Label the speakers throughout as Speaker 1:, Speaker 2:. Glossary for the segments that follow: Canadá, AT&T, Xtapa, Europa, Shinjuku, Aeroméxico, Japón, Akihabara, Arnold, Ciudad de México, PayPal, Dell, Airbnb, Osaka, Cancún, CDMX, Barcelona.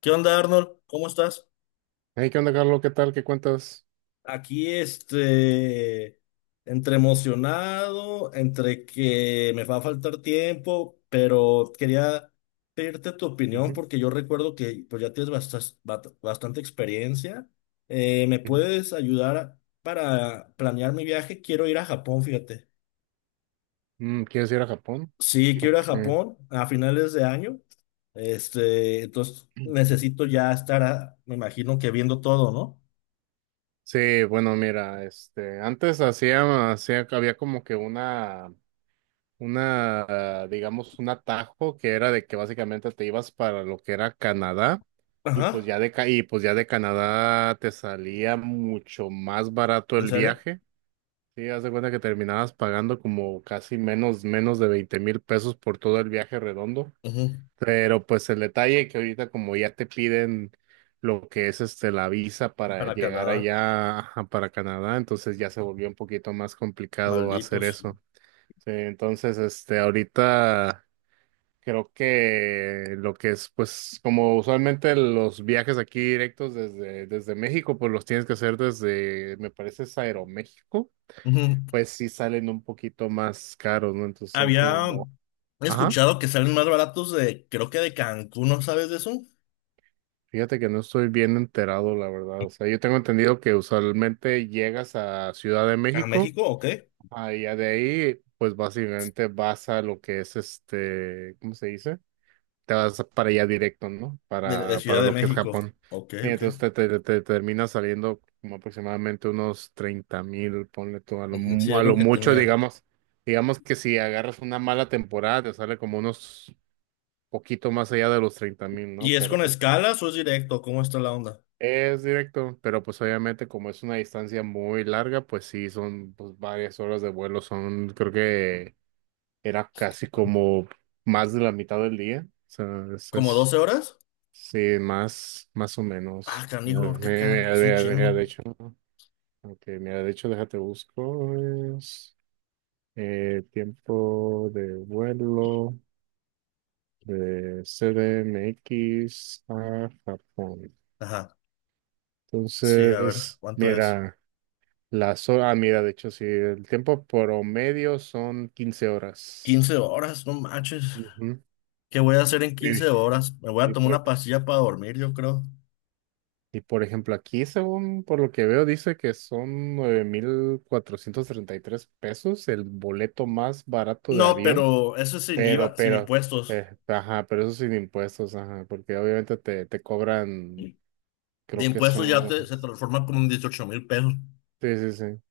Speaker 1: ¿Qué onda, Arnold? ¿Cómo estás?
Speaker 2: Hey, ¿qué onda, Carlos? ¿Qué tal? ¿Qué cuentas?
Speaker 1: Aquí, entre emocionado, entre que me va a faltar tiempo, pero quería pedirte tu opinión
Speaker 2: Ujú,
Speaker 1: porque yo recuerdo que pues, ya tienes bastante experiencia. ¿Me
Speaker 2: ujú.
Speaker 1: puedes ayudar para planear mi viaje? Quiero ir a Japón, fíjate.
Speaker 2: ¿Quieres ir a Japón?
Speaker 1: Sí, quiero ir a
Speaker 2: Ok.
Speaker 1: Japón a finales de año. Entonces necesito ya estar, me imagino que viendo todo, ¿no?
Speaker 2: Sí, bueno, mira, antes había como que una, digamos, un atajo que era de que básicamente te ibas para lo que era Canadá
Speaker 1: Ajá,
Speaker 2: y pues ya de Canadá te salía mucho más barato
Speaker 1: ¿en
Speaker 2: el
Speaker 1: serio?
Speaker 2: viaje. Sí, haz de cuenta que terminabas pagando como menos de 20.000 pesos por todo el viaje redondo.
Speaker 1: Ujú.
Speaker 2: Pero pues el detalle que ahorita como ya te piden lo que es la visa para
Speaker 1: Para
Speaker 2: llegar
Speaker 1: Canadá,
Speaker 2: allá, ajá, para Canadá, entonces ya se volvió un poquito más complicado hacer
Speaker 1: malditos.
Speaker 2: eso. Sí, entonces ahorita creo que lo que es, pues, como usualmente los viajes aquí directos desde México, pues los tienes que hacer desde, me parece, es Aeroméxico.
Speaker 1: Ujú.
Speaker 2: Pues sí salen un poquito más caros, ¿no? Entonces son
Speaker 1: Había
Speaker 2: como, ajá.
Speaker 1: escuchado que salen más baratos de, creo que de Cancún, ¿no sabes de eso?
Speaker 2: Fíjate que no estoy bien enterado, la verdad. O sea, yo tengo entendido que usualmente llegas a Ciudad de
Speaker 1: ¿A
Speaker 2: México,
Speaker 1: México o qué?
Speaker 2: y ya de ahí pues básicamente vas a lo que es ¿cómo se dice? Te vas para allá directo, ¿no?
Speaker 1: De
Speaker 2: Para
Speaker 1: Ciudad de
Speaker 2: lo que es
Speaker 1: México.
Speaker 2: Japón.
Speaker 1: Ok,
Speaker 2: Y
Speaker 1: ok.
Speaker 2: entonces termina saliendo como aproximadamente unos 30.000, ponle tú,
Speaker 1: Ujú, sí,
Speaker 2: a
Speaker 1: es lo
Speaker 2: lo
Speaker 1: que
Speaker 2: mucho,
Speaker 1: tenía.
Speaker 2: digamos. Digamos que si agarras una mala temporada, te sale como unos poquito más allá de los 30.000, ¿no?
Speaker 1: ¿Y es
Speaker 2: Pero
Speaker 1: con
Speaker 2: pues...
Speaker 1: escalas o es directo? ¿Cómo está la onda?
Speaker 2: Es directo, pero pues obviamente como es una distancia muy larga, pues sí, son pues varias horas de vuelo. Son, creo que era casi como más de la mitad del día, o sea,
Speaker 1: ¿Como doce horas?
Speaker 2: sí, más, más o
Speaker 1: Ah,
Speaker 2: menos.
Speaker 1: canijo,
Speaker 2: Mira, mira,
Speaker 1: es un
Speaker 2: mira, mira,
Speaker 1: chingo.
Speaker 2: de hecho, ok, mira, de hecho, déjate busco, es, tiempo de vuelo de CDMX a Japón.
Speaker 1: Ajá. Sí, a ver,
Speaker 2: Entonces,
Speaker 1: ¿cuánto es?
Speaker 2: mira. Las horas, ah, mira, de hecho, sí, el tiempo promedio son 15 horas.
Speaker 1: 15 horas, no manches.
Speaker 2: Ujú.
Speaker 1: ¿Qué voy a hacer en
Speaker 2: Y,
Speaker 1: 15 horas? Me voy a
Speaker 2: y
Speaker 1: tomar
Speaker 2: por,
Speaker 1: una pastilla para dormir, yo creo.
Speaker 2: y por ejemplo, aquí, según por lo que veo, dice que son 9.433 pesos el boleto más barato de
Speaker 1: No,
Speaker 2: avión,
Speaker 1: pero eso es sin
Speaker 2: pero,
Speaker 1: IVA, sin
Speaker 2: pero,
Speaker 1: impuestos.
Speaker 2: ajá, pero eso sin impuestos, ajá, porque obviamente te cobran,
Speaker 1: De
Speaker 2: creo que
Speaker 1: impuestos ya
Speaker 2: son...
Speaker 1: se transforma como en 18.000 pesos.
Speaker 2: Sí, sí, sí.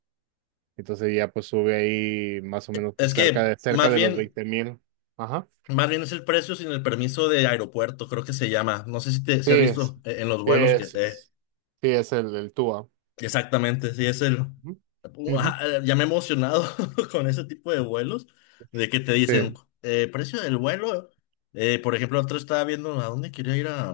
Speaker 2: Entonces ya pues sube ahí más o menos, pues
Speaker 1: Es que
Speaker 2: cerca de los 20.000.
Speaker 1: más bien es el precio sin el permiso de aeropuerto, creo que se llama. No sé si te si
Speaker 2: Sí,
Speaker 1: has visto en los vuelos que
Speaker 2: es- sí, es el Tua.
Speaker 1: exactamente, sí es el
Speaker 2: Ujú, ujú,
Speaker 1: Ua, ya me he emocionado con ese tipo de vuelos de que te dicen
Speaker 2: sí.
Speaker 1: precio del vuelo. Por ejemplo, otro estaba viendo a dónde quería ir a.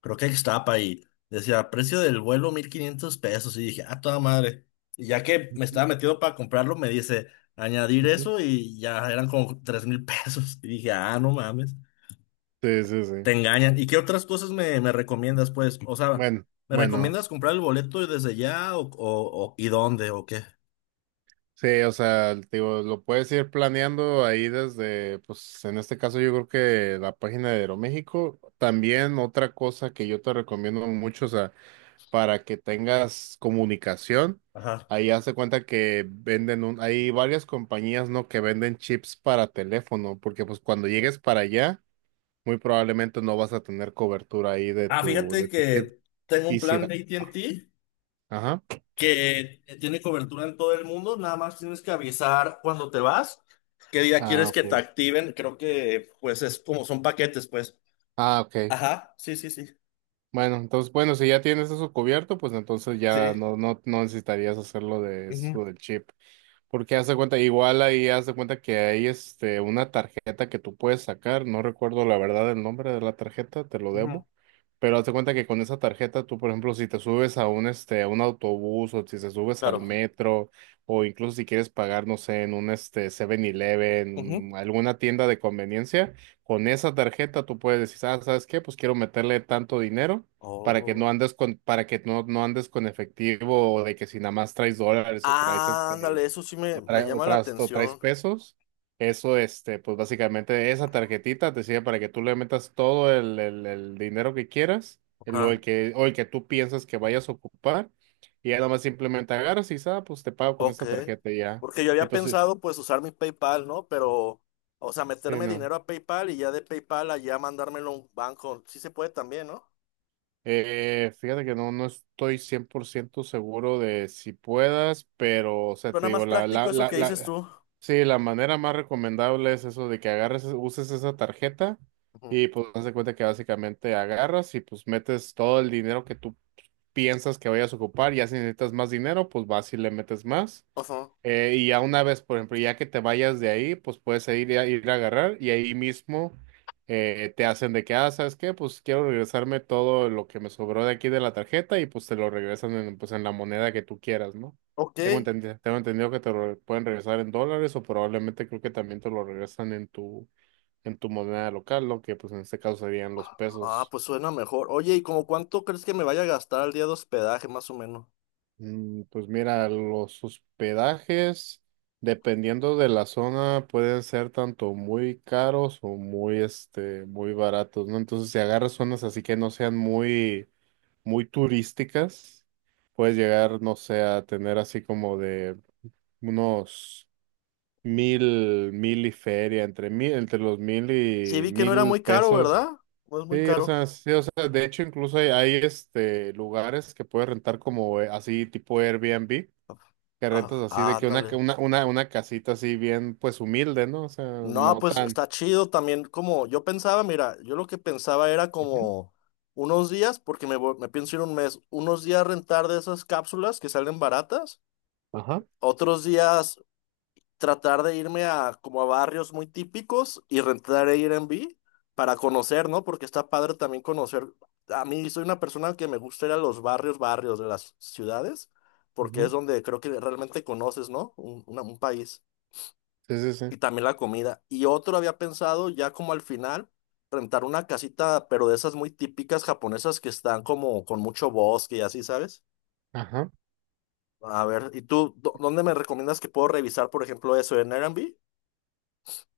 Speaker 1: Creo que Xtapa y decía, precio del vuelo 1.500 pesos. Y dije, ah, toda madre. Y ya que me
Speaker 2: Ujú,
Speaker 1: estaba metido para comprarlo, me dice, añadir
Speaker 2: ujú.
Speaker 1: eso y ya eran como 3.000 pesos. Y dije, ah, no mames,
Speaker 2: Sí, sí, sí.
Speaker 1: te engañan. ¿Y qué otras cosas me recomiendas, pues? O sea,
Speaker 2: Bueno,
Speaker 1: ¿me
Speaker 2: bueno,
Speaker 1: recomiendas comprar el boleto desde ya y dónde o qué?
Speaker 2: sí, o sea, te digo, lo puedes ir planeando ahí desde, pues en este caso yo creo que la página de Aeroméxico. También otra cosa que yo te recomiendo mucho, o sea, para que tengas comunicación,
Speaker 1: Ajá.
Speaker 2: ahí hace cuenta que venden un... hay varias compañías, ¿no? Que venden chips para teléfono, porque pues cuando llegues para allá muy probablemente no vas a tener cobertura ahí de
Speaker 1: Ah,
Speaker 2: tu,
Speaker 1: fíjate
Speaker 2: de tu chip.
Speaker 1: que tengo un
Speaker 2: Y si
Speaker 1: plan
Speaker 2: la-
Speaker 1: de AT&T
Speaker 2: ajá.
Speaker 1: que tiene cobertura en todo el mundo, nada más tienes que avisar cuando te vas, qué día
Speaker 2: Ah,
Speaker 1: quieres que te
Speaker 2: ok.
Speaker 1: activen, creo que pues es como son paquetes, pues.
Speaker 2: Ah, ok.
Speaker 1: Ajá, sí, sí, sí,
Speaker 2: Bueno, entonces, bueno, si ya tienes eso cubierto, pues entonces ya
Speaker 1: sí.
Speaker 2: no necesitarías hacerlo de
Speaker 1: Ujú,
Speaker 2: eso del chip. Porque haz de cuenta, igual ahí haz de cuenta que hay una tarjeta que tú puedes sacar, no recuerdo la verdad el nombre de la tarjeta, te lo debo,
Speaker 1: ujú,
Speaker 2: pero haz de cuenta que con esa tarjeta tú, por ejemplo, si te subes a un este a un autobús o si te subes al
Speaker 1: claro.
Speaker 2: metro o incluso si quieres pagar, no sé, en un Seven
Speaker 1: Ujú.
Speaker 2: eleven, alguna tienda de conveniencia, con esa tarjeta tú puedes decir, ah, ¿sabes qué? Pues quiero meterle tanto dinero para que no
Speaker 1: Oh.
Speaker 2: andes con, para que no andes con efectivo, o de que si nada más traes dólares o traes este,
Speaker 1: Ándale, eso sí
Speaker 2: o,
Speaker 1: me
Speaker 2: tra-
Speaker 1: llama la
Speaker 2: o traes
Speaker 1: atención.
Speaker 2: pesos. Eso, pues básicamente esa tarjetita te sirve para que tú le metas todo el dinero que quieras, el,
Speaker 1: Ajá,
Speaker 2: o el que tú piensas que vayas a ocupar, y ya nada más simplemente agarras y dices, ah, pues te pago con
Speaker 1: ok.
Speaker 2: esta tarjeta y ya.
Speaker 1: Porque yo había
Speaker 2: Entonces,
Speaker 1: pensado pues usar mi PayPal, ¿no? Pero, o sea,
Speaker 2: sí,
Speaker 1: meterme
Speaker 2: no.
Speaker 1: dinero a PayPal y ya de PayPal allá mandármelo a un banco. Sí se puede también, ¿no?
Speaker 2: Fíjate que no, no estoy 100% seguro de si puedas, pero o sea te
Speaker 1: Suena
Speaker 2: digo,
Speaker 1: más práctico eso que dices tú.
Speaker 2: sí, la manera más recomendable es eso de que agarres, uses esa tarjeta
Speaker 1: Ujú.
Speaker 2: y pues haz de cuenta que básicamente agarras y pues metes todo el dinero que tú piensas que vayas a ocupar. Ya si necesitas más dinero, pues vas y le metes más.
Speaker 1: Ujú.
Speaker 2: Y ya una vez, por ejemplo, ya que te vayas de ahí, pues puedes ir a, ir a agarrar y ahí mismo te hacen de que, ah, ¿sabes qué? Pues quiero regresarme todo lo que me sobró de aquí de la tarjeta y pues te lo regresan en, pues, en la moneda que tú quieras, ¿no?
Speaker 1: Ok.
Speaker 2: Tengo entendido que te lo pueden regresar en dólares, o probablemente creo que también te lo regresan en tu moneda local, lo que pues en este caso serían los
Speaker 1: Ah,
Speaker 2: pesos.
Speaker 1: pues suena mejor. Oye, ¿y como cuánto crees que me vaya a gastar al día de hospedaje, más o menos?
Speaker 2: Mm, pues mira, los hospedajes, dependiendo de la zona, pueden ser tanto muy caros o muy, muy baratos, ¿no? Entonces, si agarras zonas así que no sean muy turísticas, puedes llegar, no sé, a tener así como de unos mil, mil y feria, entre mil, entre los mil
Speaker 1: Sí,
Speaker 2: y
Speaker 1: vi que no era
Speaker 2: mil
Speaker 1: muy caro, ¿verdad?
Speaker 2: pesos.
Speaker 1: No es muy caro.
Speaker 2: Sí, o sea, de hecho, incluso hay, lugares que puedes rentar como, así tipo Airbnb que rentas
Speaker 1: Ah,
Speaker 2: así, de
Speaker 1: ah,
Speaker 2: que una,
Speaker 1: ándale.
Speaker 2: una casita así bien, pues humilde, ¿no? O sea,
Speaker 1: No,
Speaker 2: no
Speaker 1: pues
Speaker 2: tan.
Speaker 1: está chido también. Como yo pensaba, mira, yo lo que pensaba era
Speaker 2: Ujú.
Speaker 1: como unos días, porque me pienso ir un mes, unos días rentar de esas cápsulas que salen baratas,
Speaker 2: Ajá.
Speaker 1: otros días tratar de irme a como a barrios muy típicos y rentar Airbnb para conocer, ¿no? Porque está padre también conocer. A mí soy una persona que me gusta ir a los barrios, barrios de las ciudades, porque es
Speaker 2: Ujú.
Speaker 1: donde creo que realmente conoces, ¿no? Un país.
Speaker 2: Sí, sí, sí.
Speaker 1: Y también la comida. Y otro había pensado ya como al final, rentar una casita, pero de esas muy típicas japonesas que están como con mucho bosque y así, ¿sabes?
Speaker 2: Ajá.
Speaker 1: A ver, ¿y tú dónde me recomiendas que puedo revisar, por ejemplo, eso en Airbnb?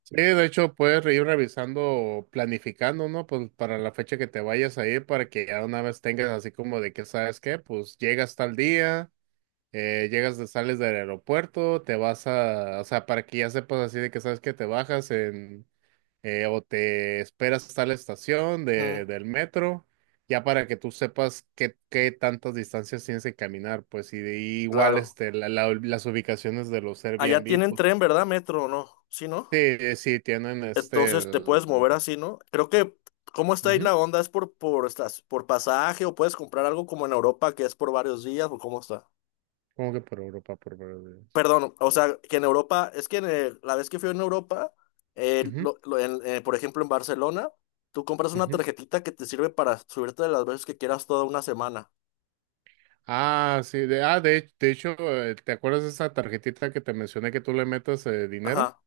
Speaker 2: Sí, de hecho, puedes ir revisando, planificando, ¿no? Pues para la fecha que te vayas a ir, para que ya una vez tengas así como de que, ¿sabes qué? Pues llegas tal día, llegas, de, sales del aeropuerto, te vas a... o sea, para que ya sepas así de que, ¿sabes qué? Te bajas en... o te esperas hasta la estación
Speaker 1: Mm,
Speaker 2: de, del metro, ya para que tú sepas qué, qué tantas distancias tienes que caminar, pues, y igual
Speaker 1: claro.
Speaker 2: las ubicaciones de los
Speaker 1: Allá
Speaker 2: Airbnb,
Speaker 1: tienen
Speaker 2: pues,
Speaker 1: tren, ¿verdad? Metro, ¿no? Sí, ¿no?
Speaker 2: sí, sí, tienen
Speaker 1: Entonces te puedes
Speaker 2: el...
Speaker 1: mover así, ¿no? Creo que, ¿cómo está ahí
Speaker 2: Ujú.
Speaker 1: la onda? ¿Es estas, por pasaje o puedes comprar algo como en Europa que es por varios días o cómo está?
Speaker 2: Como que por Europa,
Speaker 1: Perdón, o sea, que en Europa, es que la vez que fui en Europa,
Speaker 2: ujú,
Speaker 1: por ejemplo en Barcelona, tú compras una
Speaker 2: ujú.
Speaker 1: tarjetita que te sirve para subirte las veces que quieras toda una semana.
Speaker 2: De hecho, ¿te acuerdas de esa tarjetita que te mencioné que tú le metas, dinero?
Speaker 1: Ajá.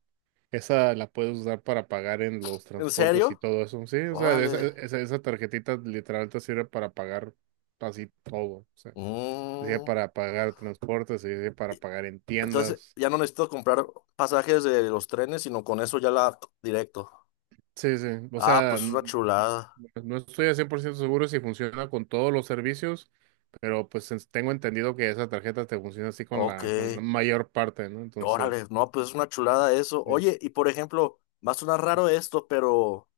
Speaker 2: Esa la puedes usar para pagar en los
Speaker 1: ¿En
Speaker 2: transportes y
Speaker 1: serio?
Speaker 2: todo eso. Sí, o sea,
Speaker 1: Órale.
Speaker 2: esa tarjetita literal te sirve para pagar así todo, o sea, te sirve
Speaker 1: Mm.
Speaker 2: para pagar transportes, te sirve para pagar en
Speaker 1: Entonces
Speaker 2: tiendas.
Speaker 1: ya no necesito comprar pasajes de los trenes, sino con eso ya la directo.
Speaker 2: Sí, sí, o
Speaker 1: Ah,
Speaker 2: sea,
Speaker 1: pues es una chulada.
Speaker 2: no estoy al 100% seguro si funciona con todos los servicios, pero pues tengo entendido que esa tarjeta te funciona así
Speaker 1: Ok.
Speaker 2: con la mayor parte, ¿no?
Speaker 1: Órale,
Speaker 2: Entonces,
Speaker 1: no, pues es una chulada eso.
Speaker 2: sí.
Speaker 1: Oye, y por ejemplo, va a sonar raro esto, pero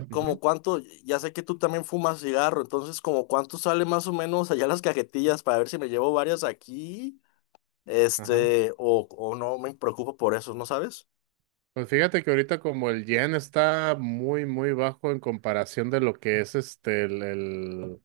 Speaker 2: Ujú,
Speaker 1: como cuánto, ya sé que tú también fumas cigarro, entonces como cuánto sale más o menos allá las cajetillas para ver si me llevo varias aquí,
Speaker 2: ajá.
Speaker 1: o no me preocupo por eso, ¿no sabes?
Speaker 2: Pues fíjate que ahorita como el yen está muy, muy bajo en comparación de lo que es este, el, el-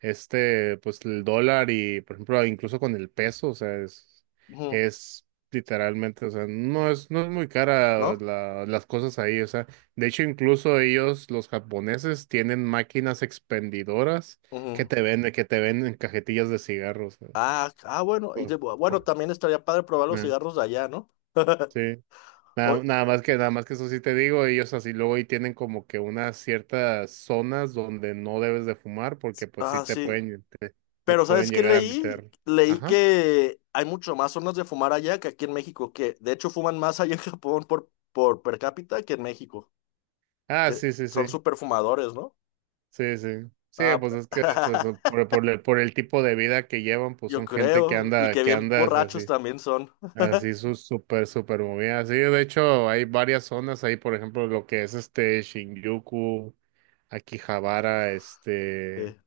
Speaker 2: este, pues el dólar y, por ejemplo, incluso con el peso. O sea,
Speaker 1: Ujú,
Speaker 2: es literalmente, o sea, no es, no es muy cara
Speaker 1: ¿no?
Speaker 2: las cosas ahí. O sea, de hecho, incluso ellos, los japoneses, tienen máquinas expendidoras
Speaker 1: Ujú.
Speaker 2: que te venden cajetillas de cigarros, ¿no?
Speaker 1: Ah, ah, bueno,
Speaker 2: Oh,
Speaker 1: bueno,
Speaker 2: oh,
Speaker 1: también estaría padre probar los
Speaker 2: eh,
Speaker 1: cigarros de allá, ¿no?
Speaker 2: Sí.
Speaker 1: O-
Speaker 2: Nada más que eso sí te digo, ellos así luego y tienen como que unas ciertas zonas donde no debes de fumar porque pues sí
Speaker 1: ah,
Speaker 2: te
Speaker 1: sí.
Speaker 2: pueden, te
Speaker 1: Pero
Speaker 2: pueden
Speaker 1: ¿sabes qué
Speaker 2: llegar a
Speaker 1: leí?
Speaker 2: meter.
Speaker 1: Leí
Speaker 2: Ajá.
Speaker 1: que hay mucho más zonas de fumar allá que aquí en México, que de hecho fuman más allá en Japón por per cápita que en México,
Speaker 2: Ah,
Speaker 1: que
Speaker 2: sí, sí,
Speaker 1: son
Speaker 2: sí.
Speaker 1: súper fumadores, ¿no?
Speaker 2: Sí, sí. Sí,
Speaker 1: Ah,
Speaker 2: pues es que eso, por el tipo de vida que llevan, pues
Speaker 1: yo
Speaker 2: son gente
Speaker 1: creo, y que
Speaker 2: que
Speaker 1: bien
Speaker 2: anda es
Speaker 1: borrachos
Speaker 2: así,
Speaker 1: también son.
Speaker 2: así su súper, súper movida. Sí, de hecho hay varias zonas ahí, por ejemplo, lo que es Shinjuku, Akihabara, este...
Speaker 1: Sí.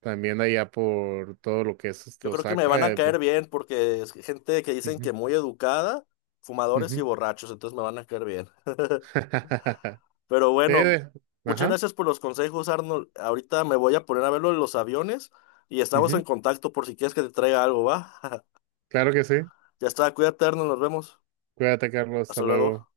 Speaker 2: También allá por todo lo que es
Speaker 1: Yo creo que me van
Speaker 2: Osaka.
Speaker 1: a
Speaker 2: Eh,
Speaker 1: caer bien porque es gente que dicen
Speaker 2: ujú,
Speaker 1: que muy educada, fumadores y
Speaker 2: ujú.
Speaker 1: borrachos, entonces me van a caer bien. Pero
Speaker 2: Sí,
Speaker 1: bueno,
Speaker 2: de-
Speaker 1: muchas
Speaker 2: ajá.
Speaker 1: gracias por los consejos, Arnold. Ahorita me voy a poner a ver lo de los aviones y estamos en
Speaker 2: Ujú.
Speaker 1: contacto por si quieres que te traiga algo, ¿va?
Speaker 2: Claro que sí.
Speaker 1: Ya está, cuídate, Arnold, nos vemos.
Speaker 2: Cuídate, Carlos. Hasta
Speaker 1: Hasta
Speaker 2: luego.
Speaker 1: luego.